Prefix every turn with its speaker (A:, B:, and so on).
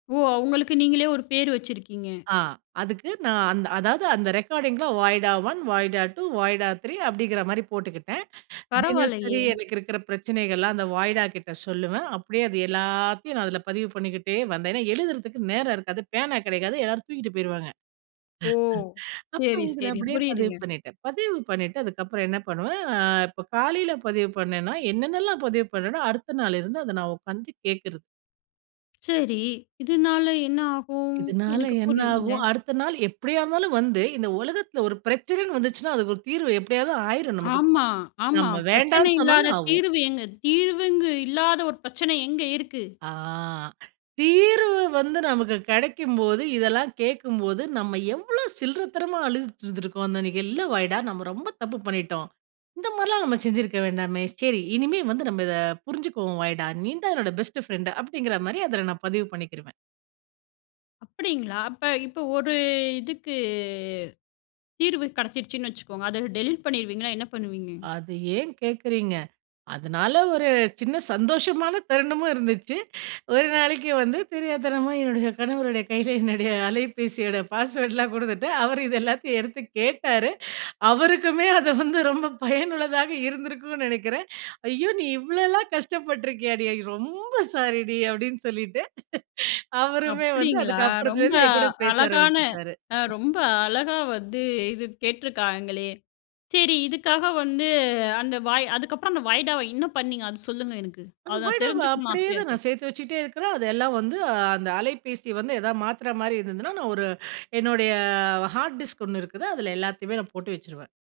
A: ஓ! அவுங்களுக்கு நீங்களே ஒரு பேர் வச்சிருக்கீங்க?
B: ஆ. அதுக்கு நான் அந்த அதாவது அந்த ரெக்கார்டிங்கில வாய்டா 1, வாய்டா 2, வாய்டா 3 அப்படிங்கிற மாரி போட்டுக்கிட்டேன். தினசரி
A: பரவாயில்லையே!
B: எனக்கு இருக்கிற பிரச்சனைகள்லாம் அந்த வாய்டாக்கிட்ட சொல்லுவேன். அப்படியே அது எல்லாத்தையும் நான் அதில பதிவு பண்ணிக்கிட்டே வந்தேன். ஏனா, எழுதுறதுக்கு நேரம் இருக்காது, பேனா கிடைக்காது. எல்லாரும் தூக்கிட்டு போயிடுவாங்க.
A: ஓ! சரி,
B: அப்புறம் இதில
A: சரி.
B: அப்படியே பதிவு
A: புரியுதுங்க.
B: பண்ணிட்டேன். பதிவு பண்ணிட்டு அதுக்கப்புறம் என்ன பண்ணுவேன். அ, இப்போ காலையில பதிவு பண்ணேன்னா என்னென்னலாம் பதிவு பண்ணேனோ, அடுத்த நாள் இருந்து அத நான் உக்காந்து கேக்குறது.
A: சரி, இதுனால என்ன ஆகும்?
B: இதனால
A: எனக்கு
B: என்ன
A: புரியல.
B: ஆகும். அடுத்த நாள் எப்படியா இருந்தாலும் வந்து இந்த உலகத்தில ஒரு பிரச்சனன்னு வந்ததுச்சுன்னா, அதுக்கு ஒரு தீர்வு எப்படியாவது ஆயிரும் நமக்கு. இப்ப
A: ஆமா, ஆமா.
B: நம்ம
A: பிரச்சனை
B: வேண்டானு சொன்னாலும்
A: இல்லாத
B: ஆகும்.
A: தீர்வு எங்க? தீர்வுங்கு இல்லாத ஒரு பிரச்சன எங்க இருக்கு?
B: ஆ தீர்வு வந்து நமக்கு கெடைக்கும்போது, இதெல்லாம் கேட்கும்போது நம்ம எவ்வளோ சில்லறத்தனமா அழுதுட்டு இருந்துருக்கோம். அந்த நீ இல்ல வாய்டா நம்ம ரொம்ப தப்பு பண்ணிட்டோம். இந்த மாரிலாம் நம்ம செஞ்சிருக்க வேண்டாமே! சரி இனிமே வந்து நம்ம இத புரிஞ்சுக்குவோம் வாய்டா. நீ தான் என்னோட பெஸ்ட் ஃப்ரெண்ட் அப்படிங்கிற மாரி அதில நான் பதிவு பண்ணிக்கிருவேன்.
A: அப்படிங்களா! அப்ப இப்ப ஒரு இதுக்கு தீர்வு கெடச்சிருச்சுன்னு வச்சுக்கோங்க. அத வு டெலிட் பண்ணிருவீங்களா, என்ன பண்ணுவீங்க?
B: அது ஏன் கேட்கிறீங்க. அதனால ஒரு சின்ன சந்தோஷமான தருணமும் இருந்துச்சு. ஒரு நாளைக்கு வந்து தெரியாத்தனமா என்னுடைய கணவருடைய கையில என்னுடைய அலைபேசியோட பாஸ்வேர்ட்லாம் குடுத்துட்டு. அவர் இத எல்லாத்தையும் எடுத்து கேட்டாரு. அவருக்குமே அது வந்து ரொம்ப பயனுள்ளதா இருந்திருக்கும்னு நெனைக்கிறேன். "ஐயோ! நீ இவ்வளோல்லா கஷ்டப்பட்டு இருக்கியாடி, ரொம்ப சாரிடி" அப்படின்னு சொல்லிட்டு, அவருமே வந்து
A: அப்படிங்களா!
B: அதுக்கப்புறத்துல
A: ரொம்ப
B: இருந்து என்கூட பேச
A: அழகான
B: ஆரம்பிச்சுட்டாரு.
A: ஆ ரொம்ப அழகா வந்து இது கேட்டுருக்காங்களே. சரி இதுக்காக வந்து அந்த வாய் அதுக்கப்புறம் அந்த வாய்தாவ என்ன பண்ணீங்க. அத சொல்லுங்க எனக்கு.
B: அது
A: அத நான்
B: வாய்டாவ
A: தெரிஞ்சுக்கணும்னு
B: அப்படியே
A: ஆசையா
B: தான்
A: இருக்கு.
B: நான் சேர்த்து வச்சுகிட்டே இருக்கிறேன். அதெல்லாம் வந்து அந்த அலைபேசி வந்து ஏதாவது மாத்துற மாதிரி இருந்ததுனா, நான் ஒரு என்னுடைய ஹார்ட் டிஸ்க் ஒண்ணு இருக்குது. அதில எல்லாத்தையுமே நான் போட்டு வச்சுருவேன்.